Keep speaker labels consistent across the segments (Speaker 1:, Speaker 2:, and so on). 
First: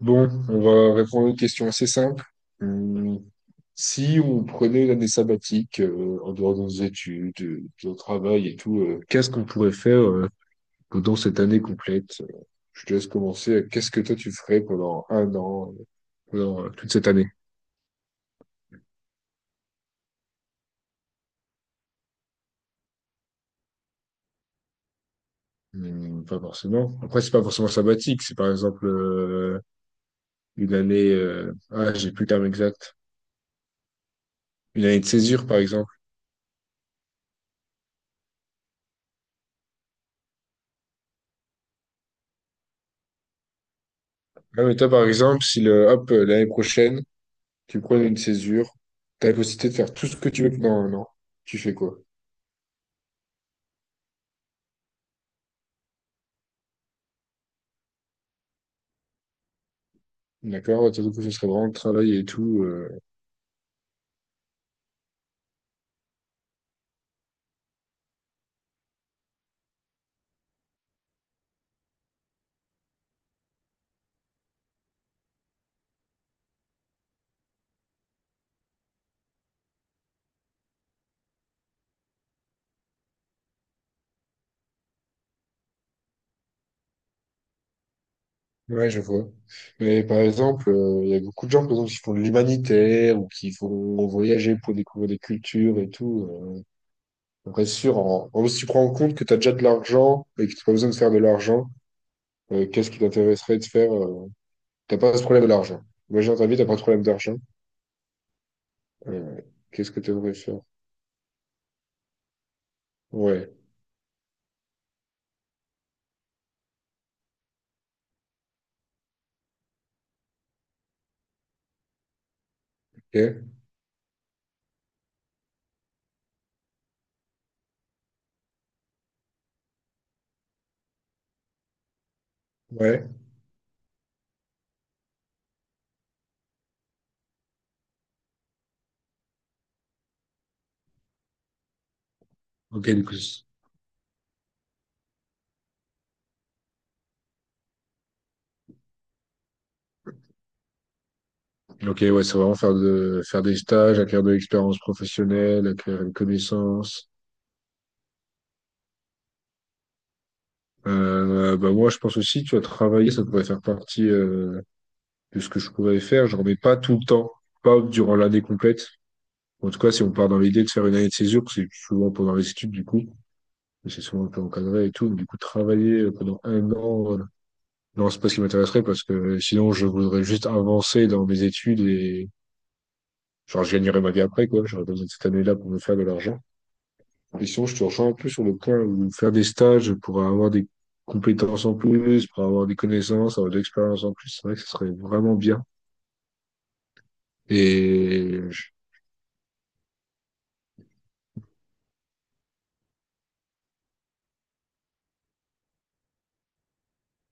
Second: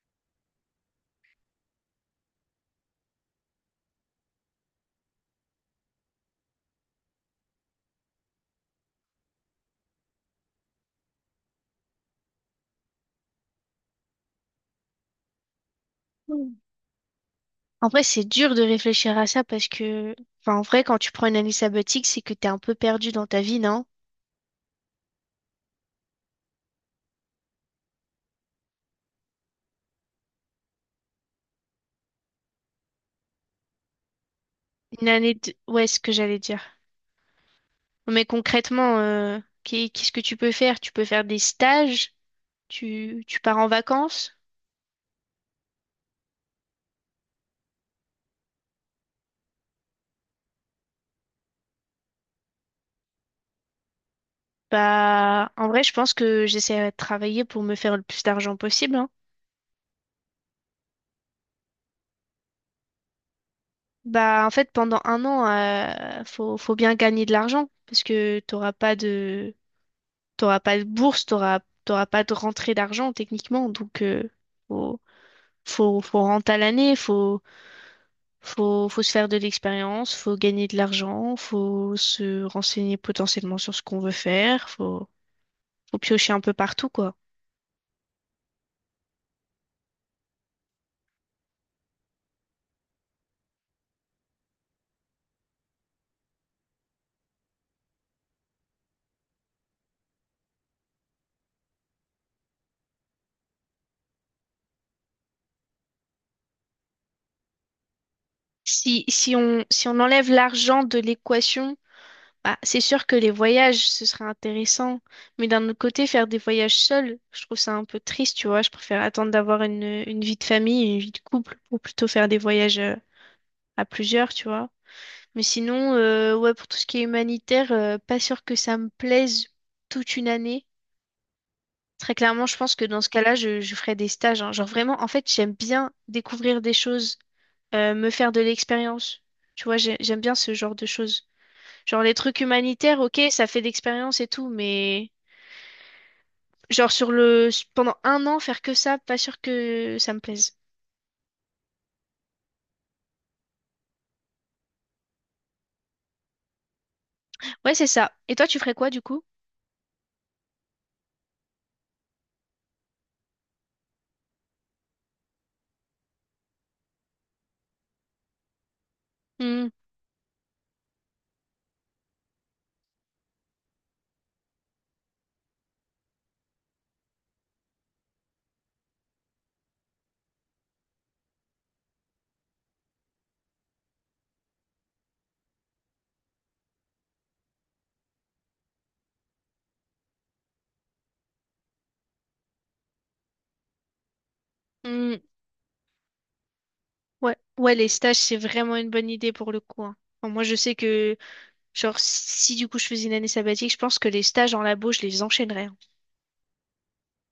Speaker 1: Bon, on va répondre à une question assez simple. Hum, Si on prenait une année sabbatique en dehors de nos études, de notre travail et tout, qu'est-ce qu'on pourrait faire pendant cette année complète? Je te laisse commencer. Qu'est-ce que toi tu ferais pendant un an,
Speaker 2: Mm.
Speaker 1: pendant toute cette année?
Speaker 2: En vrai, c'est dur de réfléchir à ça parce que, enfin, en vrai, quand tu prends une année sabbatique, c'est que t'es un peu perdu dans ta vie, non?
Speaker 1: Pas forcément. Après, c'est pas forcément sabbatique. C'est par exemple une année. Ah, j'ai plus le terme exact. Une année de césure, par
Speaker 2: Ouais,
Speaker 1: exemple.
Speaker 2: c'est ce que j'allais dire. Mais concrètement, qu'est-ce que tu peux faire? Tu peux faire des stages? Tu pars en vacances?
Speaker 1: Ah, mais toi, par exemple, si le, hop, l'année prochaine, tu prends une césure, t'as la possibilité de faire tout ce que tu veux pendant un an. Tu fais quoi?
Speaker 2: Bah, en vrai, je pense que j'essaierai de travailler pour me faire le plus d'argent possible, hein.
Speaker 1: D'accord? Surtout que ce serait vraiment le travail et tout.
Speaker 2: Bah, en fait, pendant un an, faut bien gagner de l'argent parce que t'auras pas de bourse, t'auras pas de rentrée d'argent techniquement. Donc, faut, faut rentrer à l'année, faut se faire de l'expérience, faut gagner de l'argent, faut se renseigner potentiellement sur ce qu'on veut faire, faut piocher un peu partout, quoi.
Speaker 1: Ouais, je vois. Mais par exemple, il y a beaucoup de gens, par exemple, qui font de l'humanitaire ou qui vont voyager pour découvrir des cultures et tout. Après, c'est sûr, si tu prends en compte que t'as déjà de l'argent et que tu pas besoin de faire de l'argent, qu'est-ce qui t'intéresserait de faire? T'as pas ce problème de l'argent. Imagine dans ta vie, t'as pas de problème d'argent.
Speaker 2: Si, si
Speaker 1: Euh,
Speaker 2: on, si
Speaker 1: Qu'est-ce
Speaker 2: on
Speaker 1: que tu
Speaker 2: enlève
Speaker 1: aimerais faire?
Speaker 2: l'argent de l'équation, bah, c'est sûr que les
Speaker 1: Ouais.
Speaker 2: voyages, ce serait intéressant. Mais d'un autre côté, faire des voyages seuls, je trouve ça un peu triste, tu vois. Je préfère attendre d'avoir une vie de famille, une vie de couple, pour plutôt faire des voyages
Speaker 1: Ok.
Speaker 2: à plusieurs, tu vois. Mais sinon, ouais, pour tout ce qui est humanitaire, pas sûr que ça me plaise toute une année. Très clairement, je pense que dans ce
Speaker 1: Ouais.
Speaker 2: cas-là, je ferais des stages. Hein. Genre vraiment, en fait, j'aime bien découvrir des choses, me faire de l'expérience. Tu vois, j'aime bien ce genre de choses. Genre les trucs
Speaker 1: Ok,
Speaker 2: humanitaires,
Speaker 1: du coup.
Speaker 2: ok, ça fait d'expérience et tout, mais genre sur le pendant un an faire que ça, pas sûr que ça me plaise.
Speaker 1: Ok, ouais, c'est vraiment faire de faire des stages, acquérir de l'expérience professionnelle, acquérir une connaissance.
Speaker 2: Ouais, c'est ça. Et toi, tu ferais quoi du coup?
Speaker 1: Bah moi, je pense aussi, tu as travaillé, ça pourrait faire partie de ce que je pourrais faire. Je remets pas tout le temps, pas durant l'année complète.
Speaker 2: Hmm.
Speaker 1: En tout cas, si on part dans l'idée de faire une année de césure, c'est souvent pendant les études du coup, mais c'est souvent un peu encadré et tout. Mais du coup, travailler pendant un an, non, c'est pas ce qui m'intéresserait parce que sinon, je voudrais juste avancer dans mes études et genre, je gagnerais ma vie après quoi. J'aurais besoin de cette année-là pour me faire de l'argent. Et sinon, je te rejoins un peu sur le point où faire des stages pour avoir des compétences en plus, pour avoir des connaissances, avoir de l'expérience en plus, c'est vrai que ce serait
Speaker 2: Hmm.
Speaker 1: vraiment bien.
Speaker 2: Ouais, ouais, les stages, c'est
Speaker 1: Et je-
Speaker 2: vraiment une bonne idée pour le coup. Hein. Enfin, moi, je sais que, genre, si du coup je faisais une année sabbatique, je pense que les stages en labo, je les enchaînerais. Hein.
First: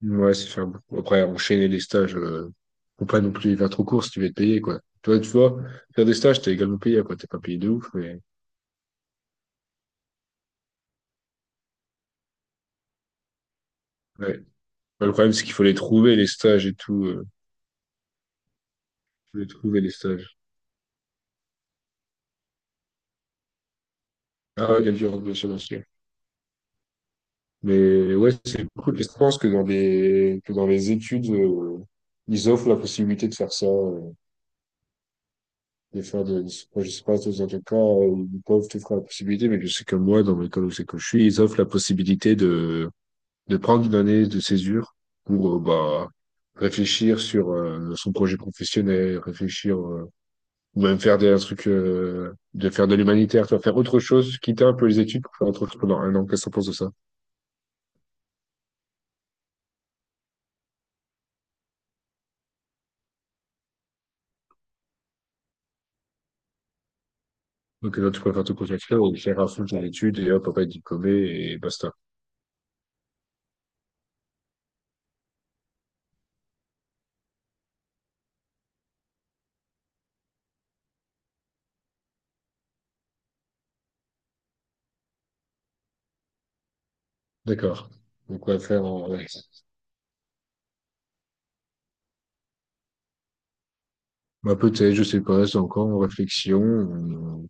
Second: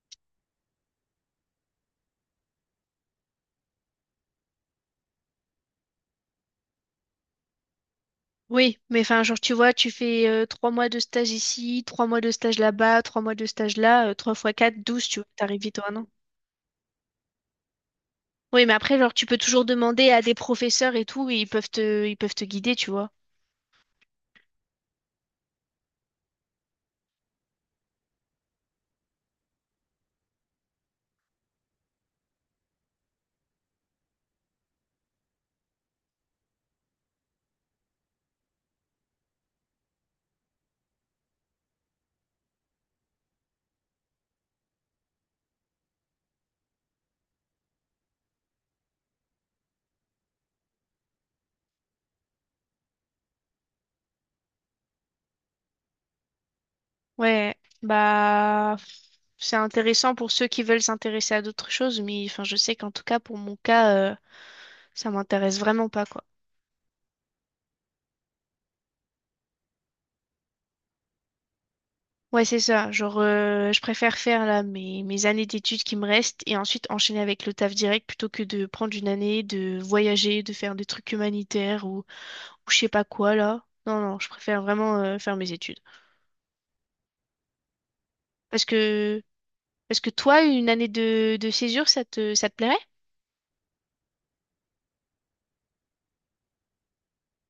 Speaker 1: ouais, c'est faire beaucoup. Après, enchaîner les stages, faut pas non plus les faire trop court si tu veux être payé, quoi. Toi, tu vois, faire des stages, t'es également payé, quoi. T'es pas payé de ouf, mais
Speaker 2: Oui, mais enfin, genre, tu vois, tu fais 3 mois de stage ici, 3 mois de stage là-bas, 3 mois de stage là,
Speaker 1: ouais.
Speaker 2: trois
Speaker 1: Ouais,
Speaker 2: fois quatre, 12,
Speaker 1: le
Speaker 2: tu vois,
Speaker 1: problème, c'est qu'il
Speaker 2: t'arrives
Speaker 1: faut les
Speaker 2: vite à un an.
Speaker 1: trouver, les stages et tout.
Speaker 2: Oui, mais après, genre, tu peux
Speaker 1: Faut les
Speaker 2: toujours
Speaker 1: trouver, les
Speaker 2: demander à des
Speaker 1: stages.
Speaker 2: professeurs et tout, et ils peuvent te guider, tu vois.
Speaker 1: Ah, ouais, il y a du remboursement. Mais ouais, c'est cool. Et je pense que que dans les études, ils offrent la possibilité de faire ça, de faire de, moi, je sais pas, dans quel cas, ils peuvent te faire la possibilité, mais je sais que moi, dans l'école où c'est que je suis, ils offrent la possibilité de prendre une année de césure pour, bah, réfléchir sur, son projet professionnel, réfléchir, ou même un truc de faire de l'humanitaire, tu vas faire autre chose, quitter un peu les études pour faire autre chose pendant un an. Qu'est-ce que tu penses de ça?
Speaker 2: Ouais, bah c'est intéressant pour ceux qui veulent s'intéresser à d'autres choses, mais enfin je sais qu'en tout cas pour mon cas, ça m'intéresse vraiment pas quoi.
Speaker 1: Donc là, tu préfères te concentrer et faire à fond ton étude et hop, papa être diplômé et basta.
Speaker 2: Ouais, c'est ça. Genre je préfère faire là mes années d'études qui me restent et ensuite enchaîner avec le taf direct plutôt que de prendre une année, de voyager, de faire des trucs humanitaires ou je sais pas quoi là. Non, non, je préfère vraiment faire mes études.
Speaker 1: D'accord. Donc, on va
Speaker 2: Parce
Speaker 1: faire en...
Speaker 2: que
Speaker 1: ouais.
Speaker 2: Est-ce que toi, une année de césure, ça te plairait?
Speaker 1: Bah, peut-être, je sais pas, c'est encore en réflexion.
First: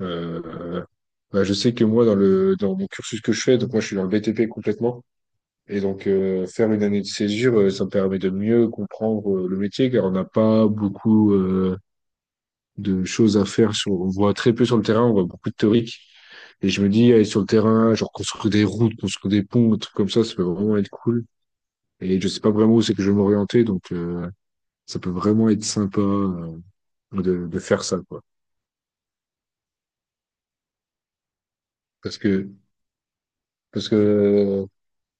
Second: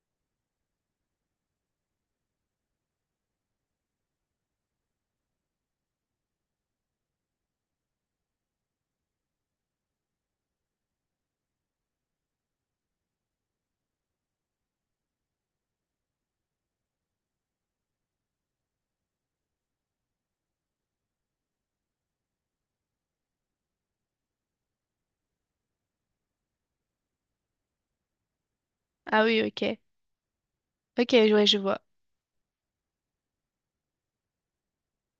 Speaker 1: Euh, bah, je sais que moi, dans mon cursus que je fais, donc moi, je suis dans le BTP complètement. Et donc, faire une année de césure, ça me permet de mieux comprendre le métier, car on n'a pas beaucoup de choses à faire. Sur, on voit très peu sur le terrain, on voit beaucoup de théorique. Et je me dis, aller sur le terrain, genre construire des routes, construire des ponts, des trucs comme ça peut vraiment être cool. Et je sais pas vraiment où c'est que je vais m'orienter, donc ça peut vraiment être sympa de faire ça, quoi.
Speaker 2: Ah oui, ok. Ok, ouais, je vois.
Speaker 1: Parce que parce que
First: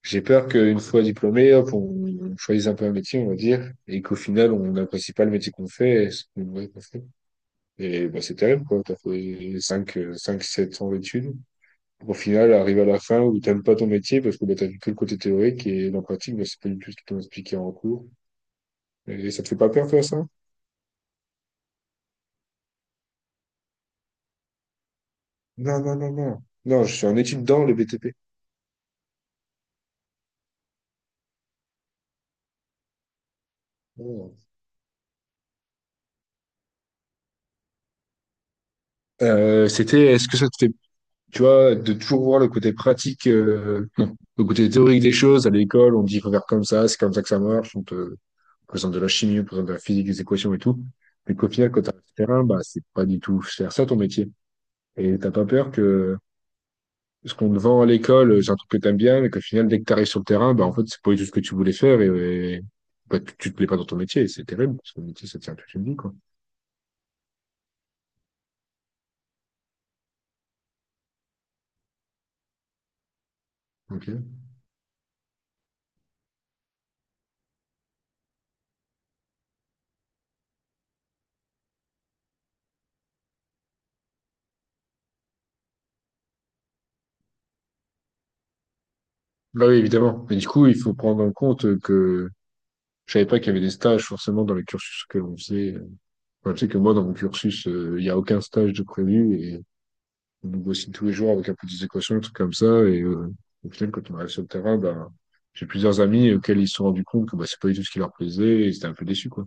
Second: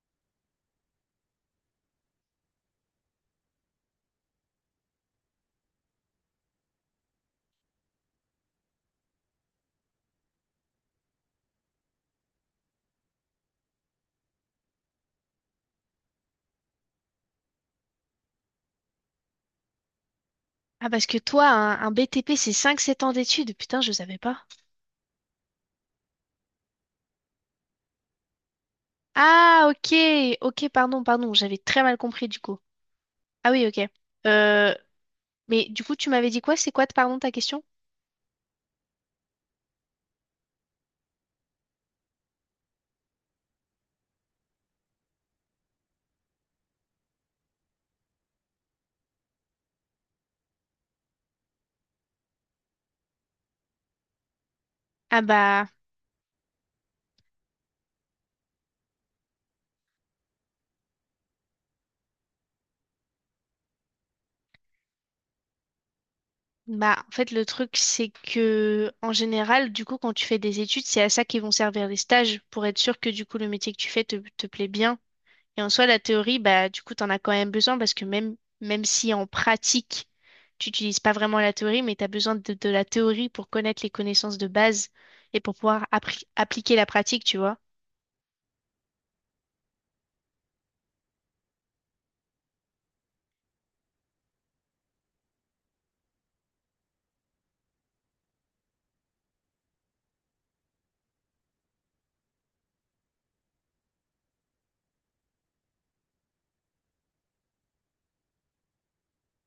Speaker 1: J'ai peur qu'une fois diplômé, hop, on choisisse un peu un métier, on va dire, et qu'au final, on n'apprécie pas le métier qu'on fait et ce qu'on ouais, qu'on fait. Et bah, c'est terrible, quoi. T'as fait 5, 7 ans d'études. Au final, arrive à la fin où t'aimes pas ton métier parce que bah, t'as vu que le côté théorique et dans la pratique, bah, c'est pas du tout ce qu'ils t'ont expliqué en cours. Et ça te fait pas peur, toi, ça?
Speaker 2: Ah, parce que toi, un BTP, c'est cinq sept ans d'études. Putain, je savais pas.
Speaker 1: Non, non, non, non. Non, je suis en études dans le BTP.
Speaker 2: Ah, ok. Ok, pardon, pardon. J'avais très mal compris, du coup. Ah oui, ok.
Speaker 1: Oh.
Speaker 2: Euh, mais du coup, tu m'avais dit quoi? C'est quoi, pardon, ta question?
Speaker 1: C'était, est-ce que ça te fait tu vois, de toujours voir le côté pratique, non, le côté théorique des choses. À l'école, on dit qu'il faut faire comme ça, c'est comme ça que ça marche. On te présente de la chimie, on te présente de la physique, des équations et tout. Mais qu'au final, quand t'as le terrain, bah, c'est pas du tout faire ça ton métier. Et
Speaker 2: Ah
Speaker 1: t'as pas
Speaker 2: bah...
Speaker 1: peur que ce qu'on te vend à l'école, c'est un truc que t'aimes bien, mais qu'au final, dès que t'arrives sur le terrain, bah, en fait, c'est pas du tout ce que tu voulais faire et bah, tu te plais pas dans ton métier. Et c'est terrible, parce que le métier, ça tient toute une vie, quoi.
Speaker 2: Bah, en fait, le truc, c'est que, en général, du coup, quand tu fais des études, c'est à ça qu'ils vont servir les stages, pour être sûr que, du coup, le métier que tu fais te,
Speaker 1: Ok.
Speaker 2: te plaît bien. Et en soi, la théorie, bah, du coup, t'en as quand même besoin, parce que même si en pratique, tu n'utilises pas vraiment la théorie, mais t'as besoin de la théorie pour connaître les connaissances de base et pour pouvoir appliquer la pratique, tu vois.
Speaker 1: Bah oui, évidemment. Mais du coup, il faut prendre en compte que je savais pas qu'il y avait des stages forcément dans les cursus que l'on faisait. Enfin, tu sais que moi, dans mon cursus, il n'y a aucun stage de prévu et on nous bossine tous les jours avec un peu des équations, des trucs comme ça. Et au final, quand on arrive sur le terrain, ben, j'ai plusieurs amis auxquels ils se sont rendus compte que bah, c'est pas du tout ce qui leur plaisait et ils étaient un peu déçus, quoi.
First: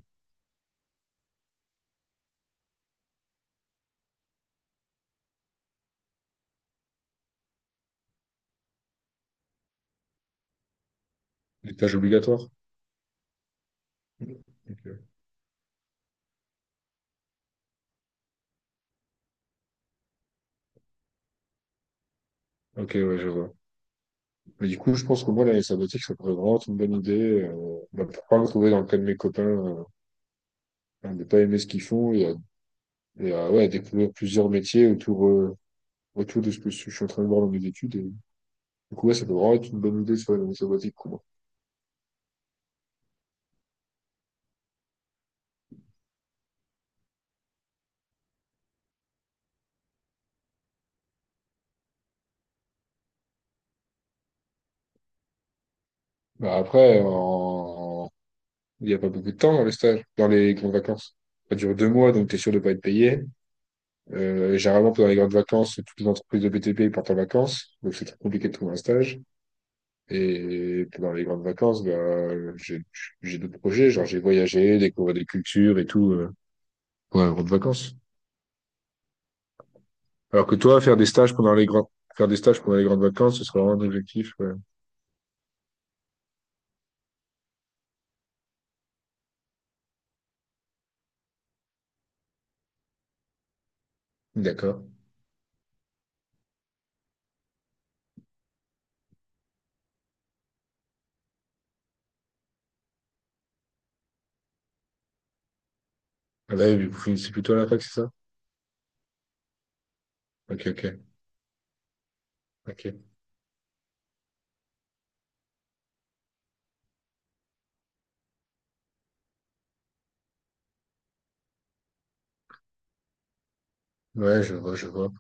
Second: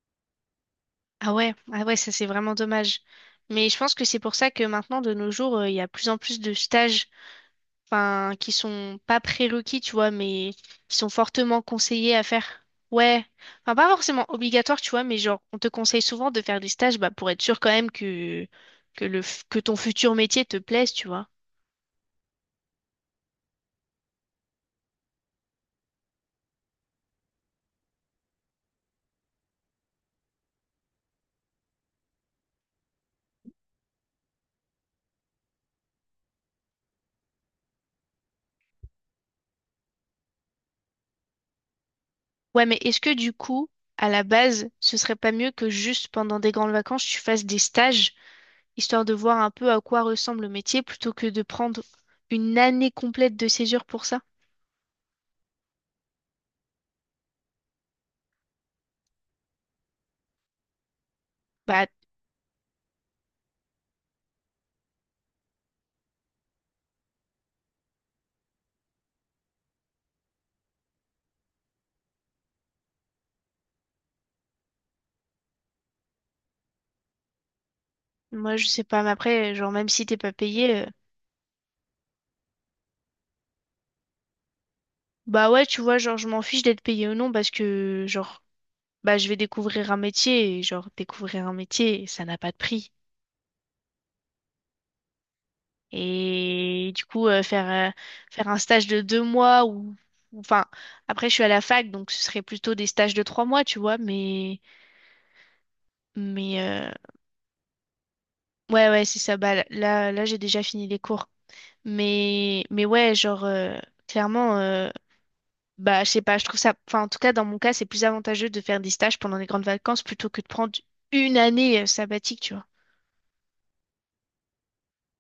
Speaker 2: Ah ouais, ah ouais, ça, c'est vraiment dommage. Mais je pense que c'est pour ça que maintenant, de nos jours, il y a plus en plus de stages enfin, qui sont pas prérequis, tu vois, mais qui sont fortement
Speaker 1: Les tâches
Speaker 2: conseillés à
Speaker 1: obligatoires.
Speaker 2: faire. Ouais, enfin, pas forcément
Speaker 1: Ok,
Speaker 2: obligatoire, tu vois, mais genre, on te conseille souvent de faire des stages, bah, pour être sûr quand même que ton futur métier te plaise, tu vois.
Speaker 1: ok, ouais, je vois. Mais du coup, je pense que moi, l'année sabbatique, ça pourrait vraiment être une bonne idée. Bah, pour pas me trouver dans le cas de mes copains, à ne pas aimer ce qu'ils font et à, ouais, à découvrir plusieurs métiers autour, autour de ce que je suis en train de voir dans mes études. Du coup, ouais, ça peut vraiment être une bonne idée sur les missions basiques pour moi.
Speaker 2: Ouais, mais est-ce que du coup, à la base, ce serait pas mieux que juste pendant des grandes vacances, tu fasses des stages, histoire de voir un peu à quoi ressemble le métier, plutôt que de prendre une année complète de césure pour ça?
Speaker 1: Bah, après, il n'y a pas beaucoup de temps dans les stages, dans les grandes vacances. Ça dure
Speaker 2: Bah,
Speaker 1: deux mois, donc tu es sûr de pas être payé. Généralement, pendant les grandes vacances, toutes les entreprises de BTP partent en vacances, donc c'est très compliqué de trouver un stage. Et pendant les grandes vacances, bah, j'ai j'ai d'autres projets, genre j'ai voyagé, découvert des cultures et tout pendant les grandes vacances.
Speaker 2: moi, je sais pas, mais après, genre, même si t'es pas
Speaker 1: Alors que
Speaker 2: payé,
Speaker 1: toi, faire des stages pendant les grandes Faire des stages pendant les grandes vacances, ce serait vraiment un objectif. Ouais.
Speaker 2: bah ouais, tu vois, genre, je m'en fiche d'être payé ou non parce que, genre, bah, je vais découvrir un métier et, genre, découvrir un métier, ça n'a pas de prix.
Speaker 1: D'accord.
Speaker 2: Et du coup, faire un stage de 2 mois enfin, après, je suis à la fac, donc ce serait plutôt des stages de 3 mois, tu vois,
Speaker 1: Ah
Speaker 2: mais,
Speaker 1: bah oui,
Speaker 2: euh,
Speaker 1: vous finissez plutôt à la fac, c'est ça?
Speaker 2: ouais, ouais, c'est ça, bah, là, j'ai déjà
Speaker 1: Ok, ok.
Speaker 2: fini les cours. Mais
Speaker 1: Ok.
Speaker 2: ouais, genre, clairement, bah, je sais pas, je trouve ça, enfin, en tout cas, dans mon cas, c'est plus avantageux de faire des stages pendant les grandes vacances plutôt que de prendre une année sabbatique, tu vois.
Speaker 1: Ouais, je vois, je vois.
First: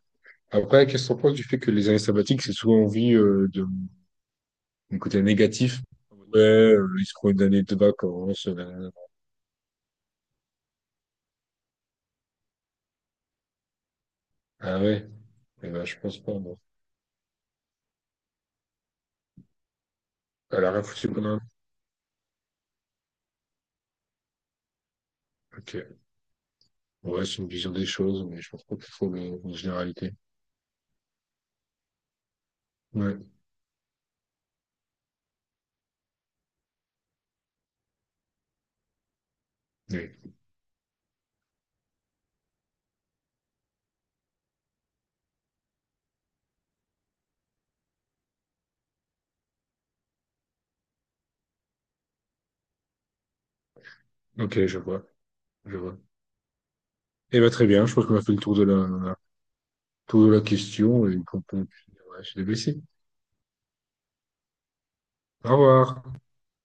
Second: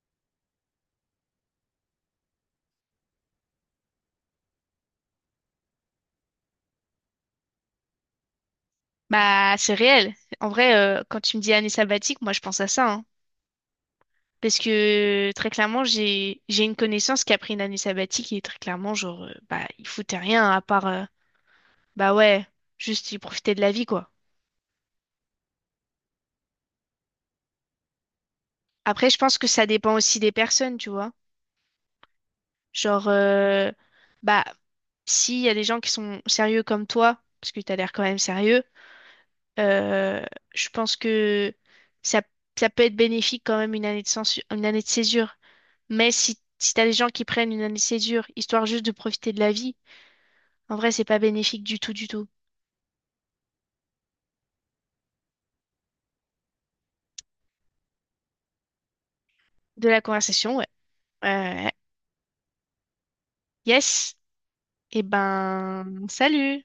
Speaker 1: Après, qu'est-ce qu'on pense du fait que les années sabbatiques, c'est souvent envie de mon côté négatif? Ouais, ils se prend une année de vacances.
Speaker 2: Bah, c'est réel. En vrai, quand tu me dis année sabbatique, moi, je pense à ça, hein. Parce
Speaker 1: Ah ouais?
Speaker 2: que très
Speaker 1: Eh
Speaker 2: clairement,
Speaker 1: ben, je pense pas,
Speaker 2: j'ai
Speaker 1: moi.
Speaker 2: j'ai une connaissance qui a pris une année sabbatique et très clairement, genre, bah, il foutait rien à
Speaker 1: Elle a rien
Speaker 2: part,
Speaker 1: foutu pendant un-
Speaker 2: bah ouais, juste il profitait de la vie, quoi.
Speaker 1: Ok. Ouais, c'est une vision des choses, mais je pense pas que c'est trop
Speaker 2: Après, je pense
Speaker 1: le-
Speaker 2: que
Speaker 1: une
Speaker 2: ça dépend
Speaker 1: généralité.
Speaker 2: aussi des personnes, tu vois. Genre,
Speaker 1: Ouais.
Speaker 2: bah, s'il y a des gens qui sont sérieux comme toi, parce que t'as l'air quand même sérieux,
Speaker 1: Oui.
Speaker 2: Euh, je pense que ça, ça peut être bénéfique quand même une année de césure. Mais si t'as des gens qui prennent une année de césure, histoire juste de profiter de la vie, en vrai, c'est pas bénéfique du tout, du tout.
Speaker 1: Ok, je vois, je vois. Eh ben, très bien, je pense qu'on a fait le tour de
Speaker 2: De la
Speaker 1: tour de la
Speaker 2: conversation, ouais.
Speaker 1: question et qu'on peut... Ouais,
Speaker 2: Euh,
Speaker 1: je suis déblessé.
Speaker 2: yes. Eh
Speaker 1: Au revoir.
Speaker 2: ben, salut!